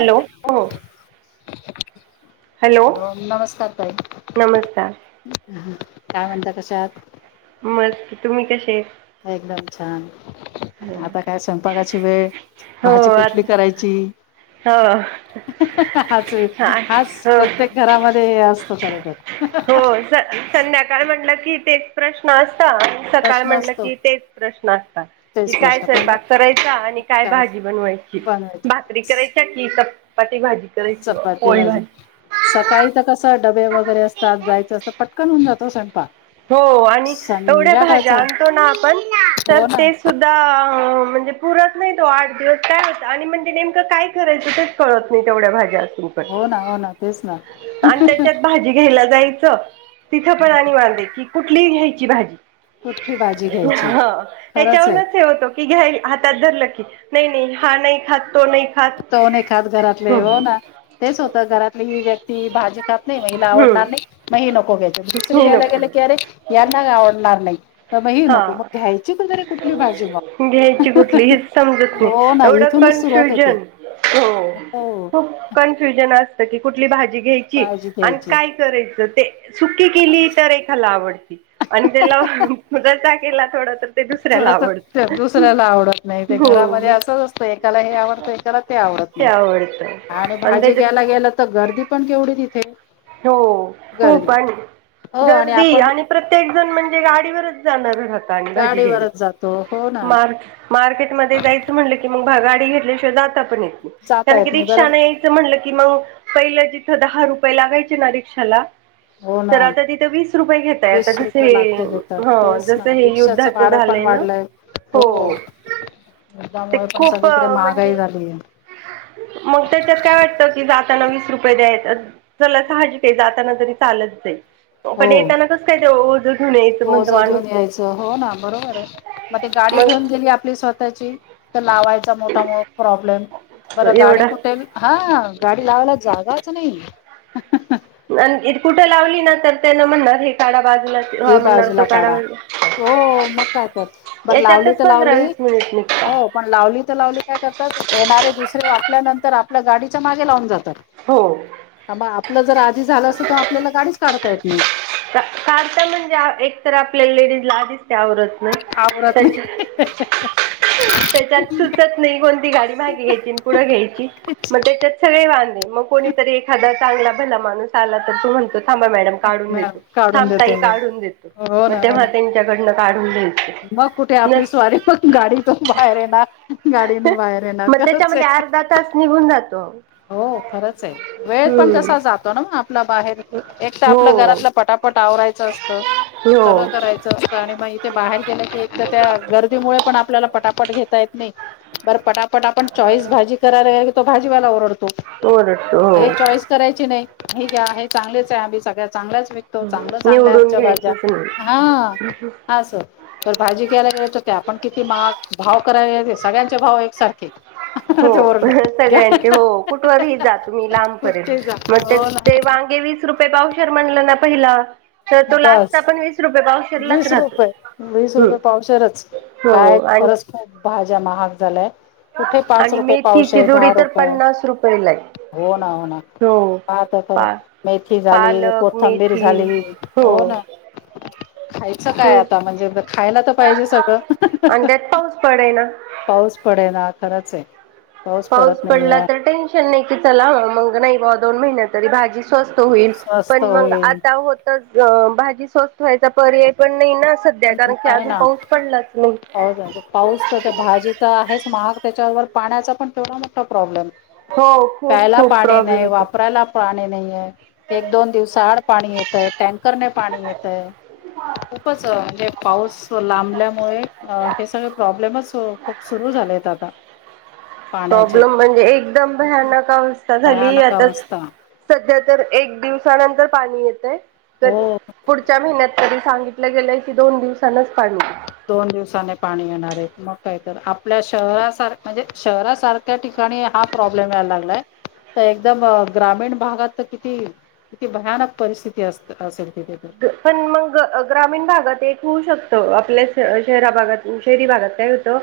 Hello हो. Hello नमस्कार ताई. नमस्कार काय म्हणता कश्या आहात. मस्त तुम्ही कसे? एकदम छान. आता काय स्वयंपाकाची वेळ, हो भाजी कुठली आता करायची [unintelligible] हासुय हास हो प्रत्येक घरामध्ये असतो खर तर. हो स. संध्याकाळ म्हटलं कि तेच प्रश्न असता, आणि सकाळ प्रश्न म्हटलं असतो कि तेच प्रश्न असता. कि तेच काय प्रश्न पण स्वयंपाक करायचा, आणि काय भाजी बनवायची बनवायचे भाकरी कराय [unintelligible] चपाती भाजी सकाळी त कस डबे वगैरे अस तात जायचं असं पटकन होऊन जातो ओ स्वयंपा हो आणि एवढ्या भाज्या आणतो ना आपण तर हो ना ते सुद्धा म्हणजे पुरत नाही तो आठ दिवस काय होत, आणि म्हणजे नेमकं काय करायचं तेच कळत नाही तेवढ्या भाज्या असून. हो ना हो ना तेच ना आणि त्याच्यात भाजी घ्यायला जायचं तिथं पण आणि वांधे की कुठली घ्यायची भाजी. कुठली भाजी घ्यायची हं खरंच त्याच्यावून आहे हे होतो. ती घ्याईल हातात धरलं की नही नही हा नही खात, तो नही तो नही खात घरातले हो ना. तेच होतं घरातली व्यक्ती भाजी खात नही, म हीला आवडणार नही हम्म म हे नको घ्यायच दुसरी हे घेयला गेले, नको की अरे यांना आवडणार नाही. तर मग ही हा नको मग घ्यायची तरी कुठली भाजी मग घ्यायची कुठली हिच समजत हो ना एवढं इथूनच सुरुवात होते कन्फ्युजन. हो हो खूप कन्फ्युजन असत, की कुठली भाजी घ्याय यची काळजी न घ्यायची काय करायचं ते सुकी केली तर एखाला आवडती. आणि तेला रसा केला थोडा तर ते दुसऱ्याला आवड त दुसऱ्याला आवडत नाही ते घरामध्ये असंच असतं एकाला हे आवडतं, एकाला ते आवडत नाही. आणि भाजी घ्यायला गेलं तर गर्दी पण केवढी तिथे. हो खूप गर्दी आणि हो गर्दी आपण आणि प्रत्येक जण म्हणजे गाडीवरच जाणार राहंत आणि भाजी घ्यायला गाडीवरच जातो हो ना मार मार्केटमध्ये जायचं म्हणलं की मग गाडी घेतल्याशिवाय जाता पण येत नाही जाता कारण की येत रिक्षा बरं नाही. त म्हनलं की मंग पहिलं जिथं दहा रुपये लागायचे ना रिक्षाला हो ना तर आता तिथं वीस रुपये घेताय, आता वीस जस रुपये हे हं जस हे युद्धा भाड पण वाढलंय. हो. ते युद्धमुळे पण खूप सगळीकडे म्हणजे महागाई झाली आहे. मग त्याच्यात काय वाटत कि जाताना वीस रुपये द्यायच चला साहजिक ये. जाताना तरी चाल पण येताना कस काय ते ओझ हो ज घेऊन यायचं हो ना बरोबर आहे मग ते गाडी घेऊन मग गेली आपली स्वत त्याची तर लावायचा मोठा मोठ प्रॉब्लेम बर गाडी एवढं कुठेल हा गाडी लावायला जागाच नाही. इ कुठे लावली ना तर त्याना म्हणणार हे काडा बाजूला ए हा म्हणणार तो बाजूला काढा बाजूला हो मग काय तर बरं लावली याच्यातच तर पंधरा लावली वीस मिनिट निघता हो पण लावली तर लावली काय करतात येणारे दुसरे आपल्यानंतर आपल्या गाडीच्या मागे लावून जातात. हो. ह आपलं जर आधी झालं असं तर आपल्याला गाडीच काढता येत नाही. कारता म्हणजे एक तर आपल्या लेडीज लादीच ते आवरत ना आवरत त्याच्या नाही [unintelligible] त्याच्यात सुचत नाही कोणती गाडी मागी घ्यायची पुढं घ्यायची मग त्याच्यात सगळे वांधे मग कोणीतरी एखादा चांगला भला माणूस आला तर तो म्हणतो थांबा मॅडम काढून मॅम देतो. काढून देतो थांबताई मी काढून देतो. हो मग ना हो तेव्हा ना त्यांच्याकडनं काढून द्यायच मग कुठे आपली नस मग त्याच्यामध्ये [unintelligible] अर्धा तास निघून जातो. हो खरंच आहे. वेळ पण हम्म जसा जातो ना मग आपला बाहेर एक तर हो आपलं घरातलं पटापट आवरायचं असतं हो सगळं करायचं आणि मग इथे बाहेर गेलं की एक तर त्या गर्दीमुळे पण आपल्याला पटापट घेता येत नाही. बरं पटापट आपण चॉईस भाजी करायला क तो भाजीवाला ओरडतो ओरडतो हो. कराय नाही हे आहे चांगलेच आहे आमी सगळ्या चांगच व तो चांगलंच आणलाय निवडून आमच्या भाज्या घ्यायचंच नाही हा. अस तर भाजी घ्यायला गेल तर आपण किती महाग. भाव करायला सगळ्यांचे भाव एकसारखे. हो ते ओरडतात घ्या सगळ्यांचे हो कुठवरही जा तुम्ही कुठे जा लांबपर्यंत मग हो ना ते वांगे वीस रुपये पावशर म्हणलं ना पहिला तर तो लास्ता बस आपण वीस रुपये पावशरलाच वीस राहतो. रुपये वीस हम्म्म रुपये पावशेरच काय हो आणि खरंच भाज्या महाग झालाय कुठे पाच आणि रुपय मेथीची पावशर, जुडी दहा तर रुपय पन्नास रुपयेला आहे हो ना, हो ना, हो पाता ख पा मेथी झाली, पालक कोथंबीर मेथी झाली हो ना. खायचं काय आता म्हणजे खायला तर पाहिजे आणि सगळं त्यात पाऊस पडेना. पाऊस पडे ना खरंच आहे. पाऊस पडत पडला नाहीये तर टेन्श चला म नाही दोन महिन तरी भाजी स्वस्त होईल. पण स्वस्त मग होईल आता भाजी स्वस्त व्हायचा पर्याय पण नाही ना त्या कारण की नाही अजून ना पाहस पडलाच म पाऊस पाऊस तर ते भाजी आहेच महाग त्याच्यावर पाण्याचा पण तेवढा मोठा प्रॉब्लेम हो खूप प्यायला खूप पाणी प्रॉब्लेम नाही, येतो. वापरायला पाणी नाहीय. एक दोन दिवसाआड पाणी येतय टँकर न पाणी येत आहे. [unintelligible] म्हणजे पाऊस लांबल्यामुळे हे सगळे प्रॉब्लेमच खूप सुरू झाले आहेत आता. [inaudible] पाण्याचे प्रॉब्लेम म्हणजे एकदम भयानक अवस्था झाली भयानक आता अवस्था सध्या तर एक दिवसानंतर पाणी येतय. तर हो पुढच्या महिन्यात तरी सांगितलं गेलंय की दोन दिवसनच पाणी दोन दिवसाने पाणी येणार आहे मग काय तर आपल्या शहरासारख म्हणजे शहरासारख त्या ठिकाणी हा प्रॉब्लेम यायला लागलाय तर एकदम ग्रामीण भागात तर किती किती भयानक परिस्थिती अस-असेल तिथे. पण मग. ग-ग्रामीण भागात एक होऊ शकत आपल्या शहरा भागात शहरी भागात काय होतं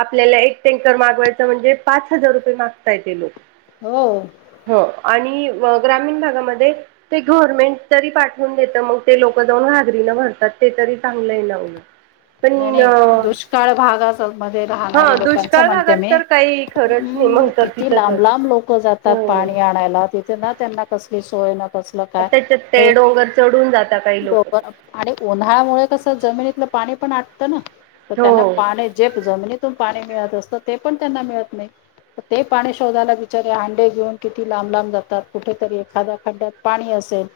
आपल्याला एक टेंकर मागवायच म्हणजे पाच हजार रुपये मागतायेत ते लोक. हो. हो आणि ग्रामीण भागामध्ये ते गव्हर्मेंट तरी पाठवून देत. तर मग ते लोक जाऊन घागरीन भरतात ते तरी चांगलं हाय ना उलट. नाही नाही दुष्काळ भागा मध्ये हा राहणार्या लोकांचं दुष्काळ म्हणते भागात मी तर काही खरंच नाही हम्म मग तर किती तिथंच लांब लांब लोक जातात तात हो पाणी आणायला तिथे ना त्यांना कसली सोय न कसलं काय त्याच्यात हे ते डोंगर चढून जाता काही लोक दोघ आणि उन्हाळ्यामुळे कसं जमिनीतलं पाणी पण आटतं ना तर त्यांना हो पाणी जेप जमिनीत तुन पाणी मिळत असतं ते पण त्यांना मिळत नाही. ते पाणी शोधायला बिचारे हांडे घेऊन किती लांब लांब जातात कुठेतरी एखाद्या खड्ड्यात पाणी असेल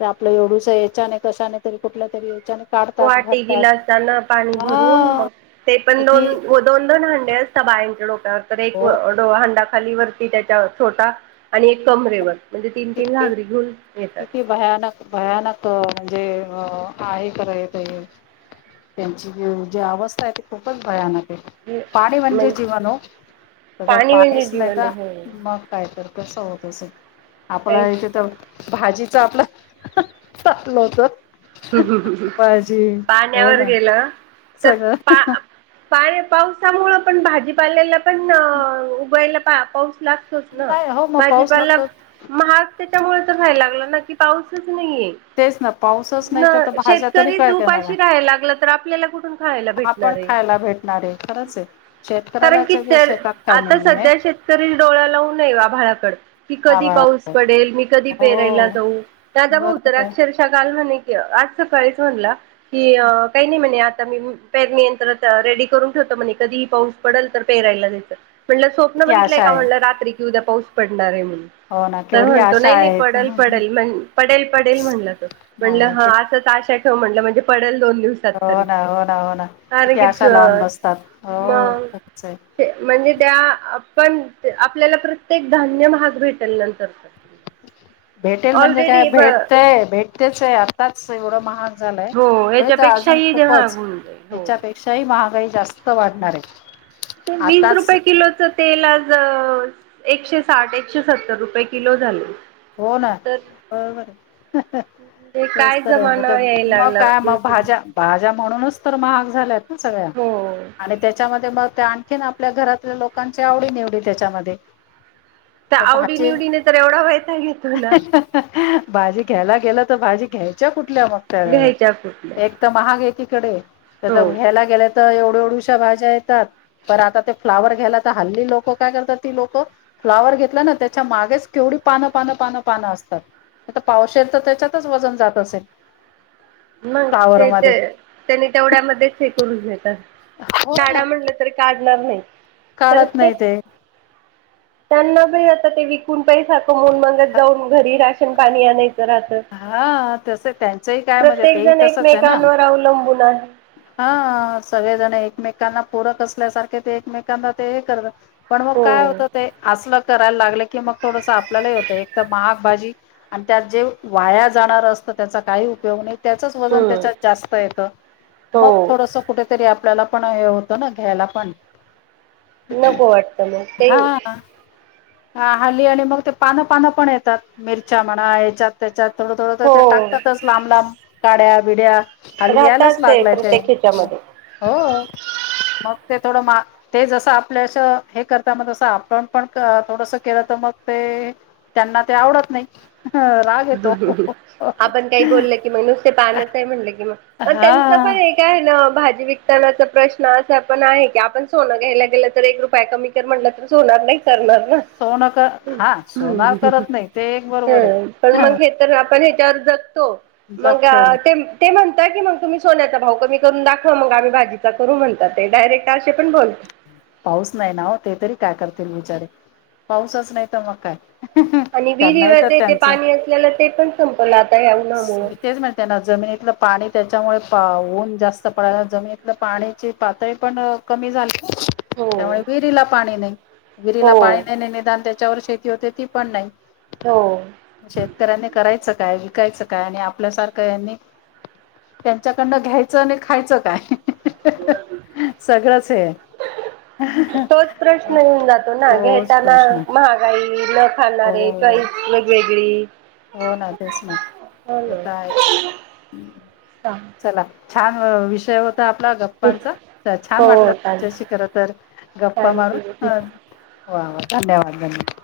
तर आपलं एवढुस याच्याने कशाने तरी कुठल्या तरी ह्याच्यान वाटी, गिलासान पाणी भरून मग हा ते पण दोन किती घोट दोन-दोन हंडे असता बायांच्या डोक्यावर तर एक हो हांडा खाली वरती त्याच्या वर छोटा आणि एक कमरेवर. म्हणजे तीन-तीन किती घागरी घेऊन येतात. किती भयानक भयानक म्हणजे आहे खर इथ ते. त्यांची जी अवस्था आहे त खूपच भयानक आहे. पाणी म्हणजे जीवन हो, तर पाणी म्हणजे पाणीच नाही जीवन तर आहे हो. मग काय तर. कस होत असेल. काही आपला इथे तर भाजीच आपलं साठलं होत. भाजी हो पाण्यावर ना सगळं पाणी पावसा मुळे पण भाजीपालेला पण उभायला पा पाऊस लागतोच ना नाही हो मग पाऊस भाजीपाला लागतो महाग त्याच्यामुळे तर व्हायला लागला ना की पाऊसच नाहीये. तेच ना पाऊसच न नाही तर भाज्या तरी शेतकरीच काय करणार उपाशी आहे. राहायला लागलं तर आपल्याला कुठून खायला आपण भेटणार आहे खायला भेटणार आहे खरंच आहे. कारण की शेतकऱ्यालाच शेतात काय आता नाहीये सध्या शेत करी डोळा लावून आहे आभाळाकड की कधी पाऊस आभाळ पडेल, मी कधी पेरायला हो जाऊ आता भाऊ तर बरोबर आहे अक्षरशः काल म्हने की आज सकाळीच म्हणला. कि काही नाही म्हणे आता मी पेरणीयंत्र रेडी करून ठेवतो म्हणे कधीही पाऊस पडल तर पेरायला जायचं म्हटलं स्वप्न किती बघितलंय आशा का आहे म्हणलं रात्री की उद्या पाऊस पडणार आहे म्हणून हो ना तर केवढी म्हणतो आशा नाही नाही आहेत. पडल पडल म्हण पडेल पडेल म्हणला तो म्हटलं हा नाही असंच आशा ठेव म्हटलं म्हणजे पडेल दोन दिवस हो ना, हो ना, हो ना किती आशा लावून बसतात हो मग खरच आहे. म्हणजे त्या पण आपल्याला प्रत्येक धान्य महाग भेटेल नंतरच. भेटेल म्हणजे काय ब भेटतय, भेटतेच आहे आताच एवढं महाग झालय हो पुढे तर अजून याच्यापेक्षाही ते महाग खूपच होऊन जाईल हो याच्यापेक्षाही महागाई जास्त वाढणार आहे. ते वीस आताच रुपये किलोच तेल आज एकशे साठ, एकशे सत्तर रुपये किलो झालय. हो ना. बरोबर आहे ते तेच काय तर आहे जमाना म यायला मग लागला काय मग भाज्या दिवसेंदिवस भाज्या म्हणूनच तर महाग झाल्यात ना सगळ्या हो आणि त्याच्यामध्ये मग त्या आणखीन आपल्या घरातल्या लोकांची आवडी-निवडी त्याच्यामध्ये तर आवडी-निवडीने तर एवढा वैताग येतो ना भाजी घ्यायला गेलं तर भाजी घ्यायच्या कुठल्या मग त्या घ्यायच्या कुठल्या वेळेला तर महाग आहे तिकडे तर हो घ्यायला गेल्या तर एवढु-एवढुशा भाज्या येतात. प आता ते फ्लावर घ्यायला तर हल्ली लोकं काय करतात ती लोकं फ्लावर घेतला ना त्याच्या मागेच केवढी पान पानं पानं पानं असतात आ पावशेर तर त्याच्यातच वजन जात असेल. मग फ्लावर तेच मध्ये त्यानी तेवढ्यामध्येच हे करून घेतात हो ना काडा म्हणलं. तरी काढणार नाही तर काढत ते नाही त्यांना पण आता ते विकून पैसा कमवून मगच जाऊन घरी राशन पाणी आणायचं राहत. हा तस त्यांचही काय म्हणजे तेही जण तसंच आहे ना. एकमेकांवर अवलंबून आहे. हा सगळेजण एकमेकांना पूरक असल्यासारखे ते एकमेकांना ते हे करतात. पण मग हो काय होतं ते असलं करायला लागलं की मग थोडस आपल्यालाही होतं एक तर महाग भाजी आणि त्यात जे वाया जाणारं असतं त्याचा काही उपयोग नाही त्याचच वजन हम्म त्याच्यात जास्त येतं. हो मग थोडस कुठेतरी आपल्याला पण हे होतं ना घ्यायला पण नको वाटतं मग ते हा. हा हल्ली आणि मग ते पानं पानं पण येतात मिरच्या म्हणा याच्यात त्याच्यात थोडं थोडं तर हो ते टाकतातच लांब लांब काड्या बिड्या राहतात. लागलाय ते हो हो मग ते थोड मा ते जसं आपल्यास हे करता मग तसं आपण पण थोडस केलं तर मग ते त्यांना ते आवडत नाही. येतो. आपण काही बोललं कि मग नुसते पानच आहे म्हटलं कि मग मग हा त्यांच पण ते काय आहे ना भाजी विकतानाचा प्रश्न असा पण आहे की आपण सोनं घ्यायला गेलं तर रुपया कमी तर म्हणलं तर सोणार नाही करणार ना. सोनं हा सोन करत नाही ते एक बरोबर आहे. ह पण ह मग हे तर आपण ह्याच्यावर जगतो मग जगतो ते म्हणत की मग तुम्ही सोन्याचा भाव कमी करून दाखव मग आम्ही भाजीचा करू म्हणतात ते डायरेक्ट असे पण बोल पाऊस नाही ना हो ते तरी काय करतील बिचारे पाऊसच नाही तर मग काय? आणि त्यांनाही तर विहिरीवरथे त्यांचं पाणी असलेला ते पण संपलं आता याऊ ना म्हणून मी तेच मा त्यां ना जमिनीतलं पाणी त्याच्यामुळे ऊन जास्त पडयला जमितलं पाण्याची पातळी पण क झा हो त्यामुळे विरीला पाणी नाही विरीला हो पाणी नाही निदान त्याच्यावर शती होते ती पण नाही. हो. शेतकऱ्यांनी करायचं काय विकायचं काय आणि आपल्यासारखं यांनी त्यांच्याकडनं घ्यायचं आणि खायचं काय? सगळंच हे. तोच प्रश्न येऊन जातो ना तोच घेताना प्रश्न महागाई न खाणारे हो चवाईस वेगवेगळी हो ना तेच मग हो हे तर आहेच. ना चला छान विषय होता आपला गप्. गप्पांच छान हो चालेल वाटलंशी खर तर गप्पा थँक्यू मारून वा धन्यवाद धन्यवाद.